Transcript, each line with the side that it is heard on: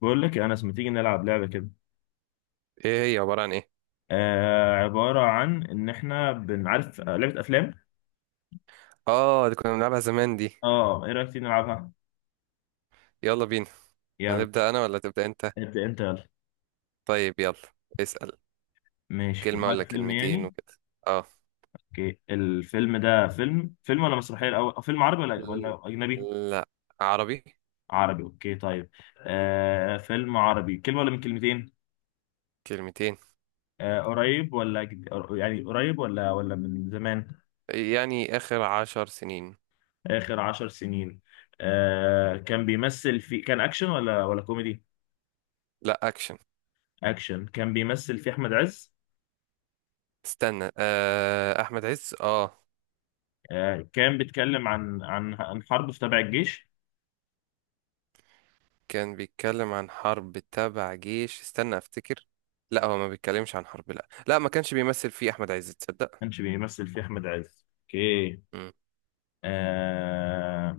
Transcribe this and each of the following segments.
left: بقول لك يا انس، ما تيجي نلعب لعبه كده؟
right: ايه هي عبارة عن ايه؟
left: عباره عن ان احنا بنعرف، لعبه افلام.
right: اه، دي كنا بنلعبها زمان دي.
left: اه ايه رايك تيجي نلعبها؟
right: يلا بينا.
left: يلا.
right: هنبدأ انا ولا تبدأ انت؟
left: ابدا انت، يلا.
right: طيب يلا. اسأل.
left: ماشي، في
right: كلمة
left: دماغك
right: ولا
left: فيلم
right: كلمتين
left: يعني؟
right: وكده. اه.
left: اوكي، الفيلم ده فيلم ولا مسرحيه الاول، أو فيلم عربي ولا اجنبي؟
right: لا. عربي.
left: عربي، اوكي طيب. فيلم عربي، كلمه ولا من كلمتين؟
right: كلمتين.
left: قريب ولا يعني قريب ولا من زمان؟
right: يعني اخر 10 سنين.
left: اخر 10 سنين. كان بيمثل في، كان اكشن ولا كوميدي؟
right: لا، اكشن.
left: اكشن. كان بيمثل في احمد عز.
right: استنى، احمد عز، اه.
left: كان بيتكلم عن حرب في، تبع الجيش.
right: كان بيتكلم عن حرب تبع جيش، استنى افتكر. لا، هو ما بيتكلمش عن حرب، لا لا ما كانش بيمثل فيه احمد عز،
left: ما
right: تصدق؟
left: كانش بيمثل فيه احمد عز، اوكي.
right: مم.
left: آه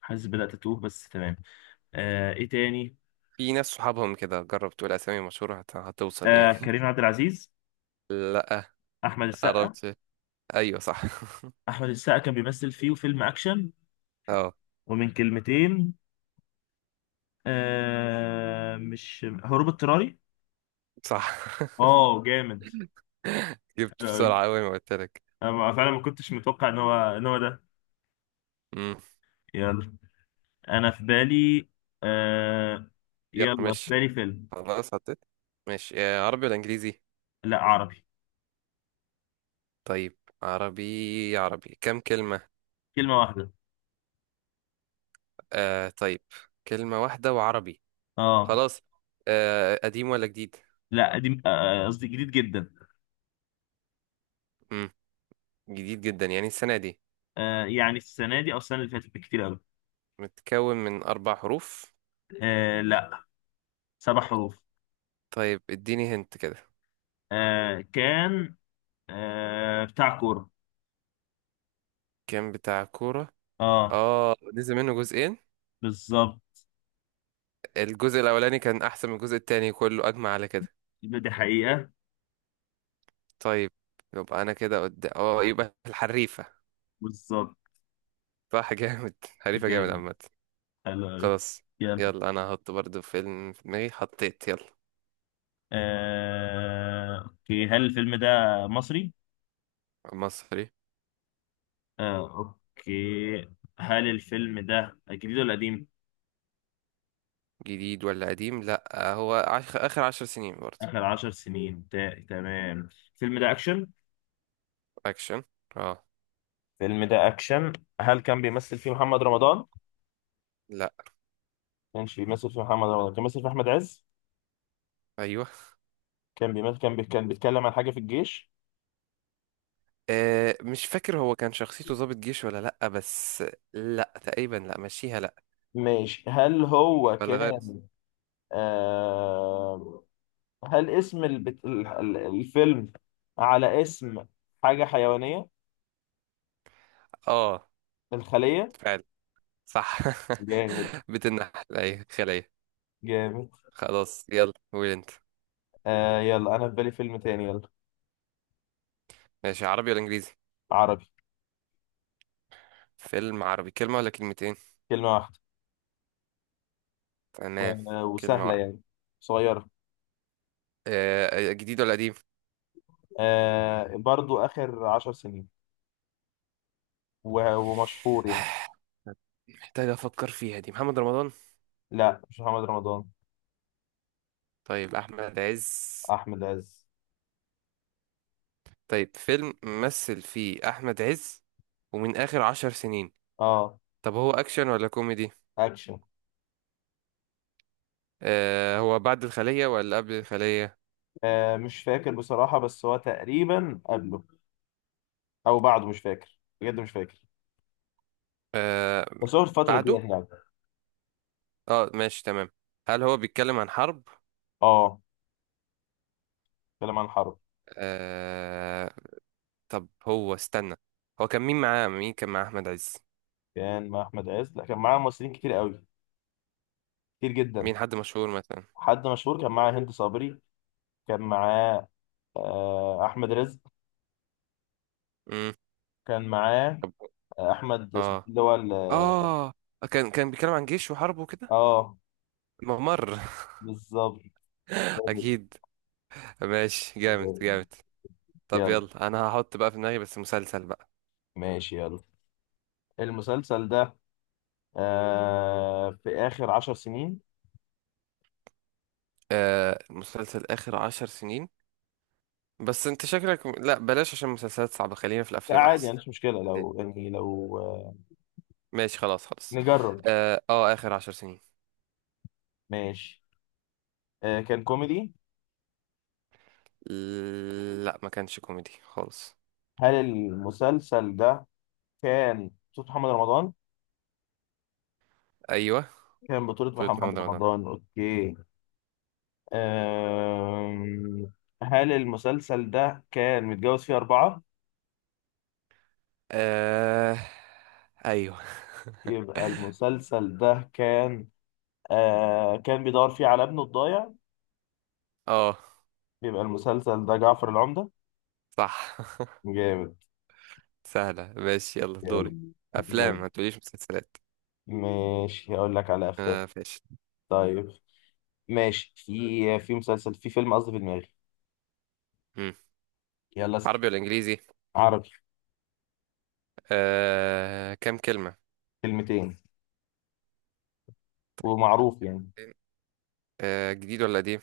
left: حاسس بدأت اتوه، بس تمام. ايه تاني؟
right: في ناس صحابهم كده، جرب تقول اسامي مشهورة هتوصل يعني.
left: كريم عبد العزيز.
right: لا.
left: احمد السقا.
right: قربت. ايوه صح.
left: احمد السقا كان بيمثل فيه فيلم اكشن.
right: اه.
left: ومن كلمتين. مش هروب اضطراري.
right: صح.
left: اه، جامد.
right: جبت
left: حلو قوي.
right: بسرعة أوي ما قلت لك.
left: انا فعلا ما كنتش متوقع ان هو ده.
right: امم.
left: يلا. انا في بالي. آه
right: يلا
left: يلا، في
right: ماشي.
left: بالي فيلم.
right: خلاص حطيت. ماشي. عربي ولا إنجليزي؟
left: لا، عربي.
right: طيب، عربي عربي كم كلمة؟
left: كلمة واحدة.
right: طيب. كلمة واحدة وعربي.
left: اه.
right: خلاص. قديم ولا جديد؟
left: لا قديم، قصدي جديد جدا.
right: امم. جديد جدا يعني السنة دي؟
left: يعني السنة دي أو السنة اللي فاتت بكتير أوي.
right: متكون من 4 حروف؟
left: لا. 7 حروف.
right: طيب اديني هنت كده.
left: كان. بتاع كورة.
right: كان بتاع كورة؟
left: اه.
right: اه، نزل منه جزئين.
left: بالظبط.
right: الجزء الأولاني كان أحسن من الجزء التاني، كله أجمع على كده.
left: يبقى دي حقيقة.
right: طيب. يبقى انا كده قدام، يبقى الحريفة.
left: بالظبط.
right: صح. جامد. حريفة جامد
left: جامد.
right: عامة.
left: حلو أوي.
right: خلاص.
left: يلا.
right: يلا، انا هحط برضه فيلم في دماغي. حطيت، يلا.
left: أوكي، هل الفيلم ده مصري؟
right: مصري.
left: آه أوكي. هل الفيلم ده جديد ولا قديم؟
right: جديد ولا قديم؟ لا هو اخر 10 سنين برضه.
left: آخر 10 سنين، تمام. الفيلم ده أكشن؟
right: اكشن. اه.
left: الفيلم ده اكشن. هل كان بيمثل فيه محمد رمضان؟ ما
right: لا.
left: كانش بيمثل فيه محمد رمضان، كان بيمثل فيه احمد عز.
right: ايوه.
left: كان بيمثل، كان بيتكلم عن حاجه في الجيش.
right: مش فاكر هو كان شخصيته ضابط جيش ولا، لا بس. لا تقريبا، لا مشيها لا.
left: ماشي، هل هو
right: ولا غير.
left: كان، آه... هل اسم الفيلم على اسم حاجه حيوانيه؟
right: اه.
left: الخليه.
right: فعلا. صح.
left: جامد.
right: بتنحل، ايوه، خلية.
left: جامد.
right: خلاص، يلا قول انت.
left: يلا، انا في بالي فيلم تاني، يلا.
right: ماشي. عربي ولا انجليزي؟
left: عربي.
right: فيلم عربي، كلمة ولا كلمتين؟
left: كلمه واحده. و...
right: تمام. كلمة
left: وسهله
right: واحدة.
left: يعني. صغيره.
right: جديد ولا قديم؟
left: برضو اخر 10 سنين. ومشهور يعني.
right: محتاج أفكر فيها، دي محمد رمضان؟
left: لا، مش محمد رمضان.
right: طيب، أحمد عز؟
left: احمد عز.
right: طيب، فيلم مثل فيه أحمد عز. ومن آخر 10 سنين.
left: اه.
right: طب هو أكشن ولا كوميدي؟
left: اكشن.
right: هو بعد الخلية ولا قبل الخلية؟
left: مش فاكر بصراحه، بس هو تقريبا قبله او بعده، مش فاكر بجد، مش فاكر.
right: آه
left: بس هو في الفتره دي
right: بعده.
left: يعني.
right: اه ماشي تمام. هل هو بيتكلم عن حرب؟
left: اه. كلام عن الحرب.
right: آه. طب هو، استنى. هو كان مين معاه؟ مين كان مع أحمد عز؟
left: كان مع احمد عز، لا كان معاه ممثلين كتير قوي. كتير جدا.
right: مين حد مشهور مثلا؟
left: حد مشهور كان معاه هند صبري. كان معاه. احمد رزق. كان معاه.
right: مم.
left: احمد، اسمه إيه
right: اه،
left: اللي هو
right: اه. كان بيتكلم عن جيش وحرب وكده.
left: اه.
right: ممر.
left: بالظبط.
right: اكيد. ماشي، جامد جامد. طب
left: يلا.
right: يلا، انا هحط بقى في دماغي بس مسلسل بقى.
left: ماشي، يلا. المسلسل ده، في آخر 10 سنين.
right: مسلسل اخر 10 سنين. بس انت شكلك، لا بلاش عشان مسلسلات صعبة، خلينا في
left: لا
right: الافلام
left: عادي
right: احسن.
left: يعني، مش مشكلة،
right: بعدين.
left: لو يعني لو.
right: ماشي خلاص خلاص.
left: نجرب.
right: اه، اخر 10 سنين.
left: ماشي. كان كوميدي.
right: لا، ما كانش كوميدي خالص.
left: هل المسلسل ده كان بطولة محمد رمضان؟
right: ايوه.
left: كان بطولة
right: فوت
left: محمد
right: محمد رمضان.
left: رمضان، أوكي. آم، هل المسلسل ده كان متجوز فيه 4؟
right: آه، ايوه.
left: يبقى المسلسل ده كان، كان بيدور فيه على ابنه الضايع.
right: اه،
left: يبقى المسلسل ده جعفر العمدة.
right: صح.
left: جامد.
right: سهلة ماشي، يلا دوري.
left: يلا.
right: أفلام، ما تقوليش مسلسلات.
left: ماشي، هقول لك على افلام.
right: ماشي.
left: طيب. ماشي، في، في مسلسل في فيلم، قصدي، في دماغي.
right: مم.
left: يلا اسأل.
right: عربي ولا إنجليزي؟
left: عربي.
right: كام كلمة؟
left: كلمتين. ومعروف يعني.
right: جديد ولا قديم؟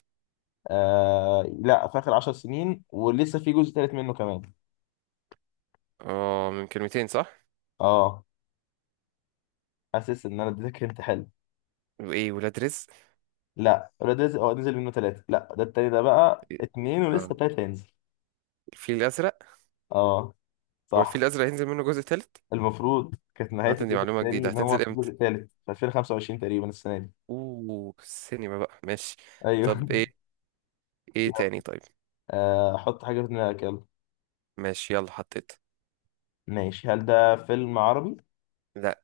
left: لا، في اخر 10 سنين، ولسه في جزء تالت منه كمان.
right: اه، من كلمتين صح؟
left: اه. حاسس ان انا اديتك انت، حلو.
right: وإيه، ولاد رزق؟
left: لا ولاد رزق اه نزل منه 3، لا ده التاني، ده بقى
right: إيه؟
left: 2، ولسه
right: آه.
left: التالت هينزل.
right: الفيل الأزرق.
left: اه.
right: هو
left: صح.
right: الفيل الأزرق هينزل منه جزء تالت؟
left: المفروض كانت نهاية
right: هات دي
left: الجزء
right: معلومة
left: التاني
right: جديدة،
left: ان هو
right: هتنزل
left: في الجزء
right: إمتى؟
left: التالت في 2025 تقريبا السنة دي.
right: أوه، السينما بقى، ماشي.
left: ايوه.
right: طب إيه. إيه تاني؟ طيب.
left: حط حاجة في دماغك، يلا.
right: ماشي، يلا حطيت.
left: ماشي، هل ده فيلم عربي؟
right: لا.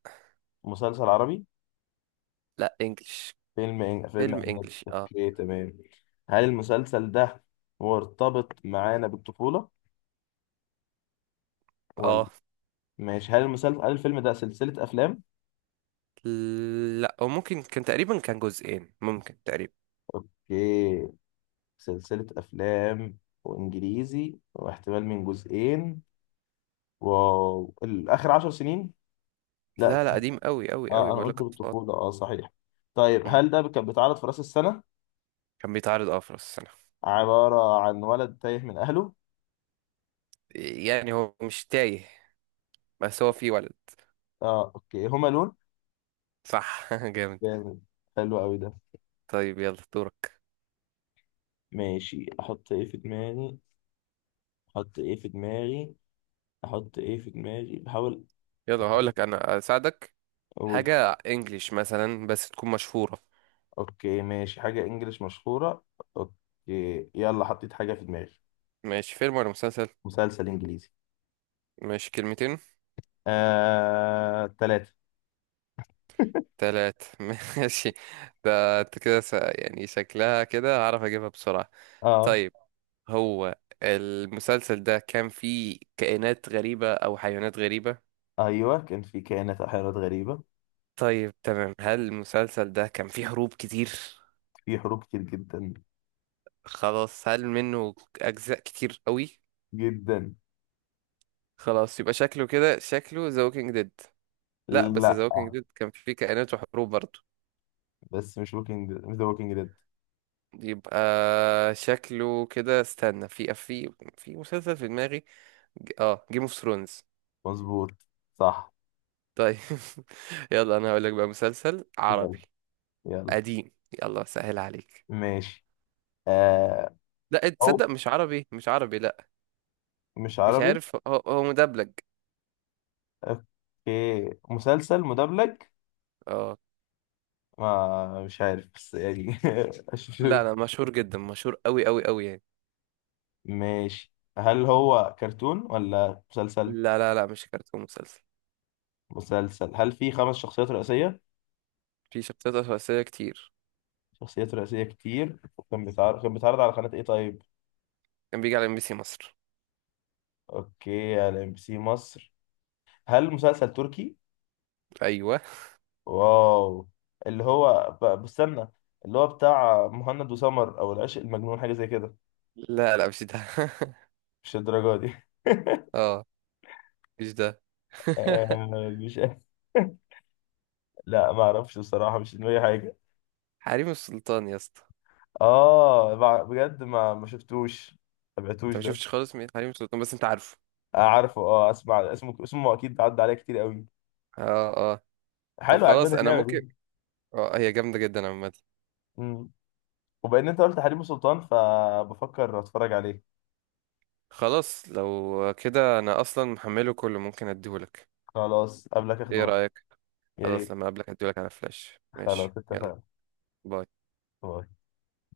left: مسلسل عربي؟
right: لا، إنجلش.
left: فيلم
right: فيلم
left: أجنبي،
right: إنجلش، اه.
left: أوكي تمام. هل المسلسل ده مرتبط معانا بالطفولة ولا؟
right: اه.
left: ماشي، هل الفيلم ده سلسلة أفلام؟
right: لا، وممكن كان تقريبا كان جزئين ممكن تقريبا.
left: أوكي. سلسلة أفلام وإنجليزي، واحتمال من جزئين. واو، الآخر 10 سنين؟ لا.
right: لا لا قديم قوي قوي
left: اه،
right: قوي،
left: أنا
right: بقول لك
left: قلت
right: اطفال.
left: بالطفولة، اه صحيح. طيب
right: مم.
left: هل ده كان بيتعرض في رأس السنة؟
right: كان بيتعرض في راس السنة.
left: عبارة عن ولد تايه من أهله.
right: يعني هو مش تايه. بس هو فيه ولد.
left: اه، أوكي، هما لون.
right: صح. جامد.
left: جامد. حلو قوي ده.
right: طيب، يلا دورك.
left: ماشي، احط ايه في دماغي؟ احط ايه في دماغي؟ احط ايه في دماغي؟ بحاول.
right: يلا هقول
left: بحاول.
right: لك، انا اساعدك.
left: اقول.
right: حاجة انجليش مثلا بس تكون مشهورة.
left: اوكي ماشي، حاجة انجليش مشهورة. اوكي، يلا حطيت حاجة في دماغي.
right: ماشي، فيلم ولا مسلسل؟
left: مسلسل انجليزي.
right: ماشي، كلمتين؟
left: 3.
right: تلات. ماشي. ده انت كده يعني شكلها كده هعرف اجيبها بسرعة.
left: اه.
right: طيب. هو المسلسل ده كان فيه كائنات غريبة او حيوانات غريبة؟
left: ايوه، كان في كائنات احيانات غريبة.
right: طيب تمام، هل المسلسل ده كان فيه هروب كتير؟
left: في حروب كتير جدا.
right: خلاص، هل منه اجزاء كتير قوي؟
left: جدا.
right: خلاص، يبقى شكله كده، شكله ذا ووكينج ديد؟ لا، بس ذا
left: لا،
right: ووكينج ديد كان فيه كائنات وحروب برضه.
left: بس مش ذا ووكينج ديد.
right: يبقى شكله كده، استنى. في في مسلسل في دماغي. جيم اوف ثرونز.
left: مظبوط. صح.
right: طيب. يلا، انا هقول لك بقى مسلسل
left: يلا.
right: عربي.
left: يلا
right: قديم. يلا، سهل عليك.
left: ماشي. آه
right: لا تصدق،
left: او،
right: مش عربي مش عربي لا.
left: مش
right: مش
left: عربي.
right: عارف. هو مدبلج.
left: اوكي، مسلسل مدبلج.
right: اه.
left: ما مش عارف بس يعني. أشوف.
right: لا لا، مشهور جدا، مشهور قوي قوي قوي يعني.
left: ماشي، هل هو كرتون ولا مسلسل؟
right: لا لا لا، مش كرتون، مسلسل.
left: مسلسل. هل في 5 شخصيات رئيسية؟
right: في شخصيات رئيسية كتير.
left: شخصيات رئيسية كتير. وكان بيتعرض كان بيتعرض على قناة ايه طيب؟
right: كان بيجي على MBC مصر.
left: اوكي، على MBC مصر. هل مسلسل تركي؟
right: ايوه.
left: واو. اللي هو بستنى. اللي هو بتاع مهند وسمر، او العشق المجنون، حاجة زي كده.
right: لا لا، مش ده.
left: مش الدرجة دي.
right: اه، مش ده.
left: آه، مش عارف. لا، ما اعرفش بصراحة، مش في دماغي حاجة.
right: حريم السلطان يا اسطى.
left: اه، بجد، ما شفتوش، ما
right: انت
left: تابعتوش
right: ما
left: ده.
right: شفتش خالص، مين حريم السلطان، بس انت عارفه؟
left: عارفه، اه، اسمع، اسمه اكيد عدى عليه كتير قوي.
right: اه، اه. طب
left: حلو،
right: خلاص،
left: عجباني
right: انا
left: اللعبة
right: ممكن.
left: دي.
right: اه، هي جامدة جدا عامة.
left: امم. وبان انت قلت حريم سلطان، فبفكر اتفرج عليه.
right: خلاص لو كده انا اصلا محمله كله، ممكن اديهولك.
left: خلاص قبلك اخده
right: ايه
left: معايا.
right: رأيك؟
left: يا
right: خلاص،
left: ريت.
right: لما اقابلك اديهولك على فلاش، ماشي
left: خلاص
right: يلا.
left: اتفقنا.
right: باي.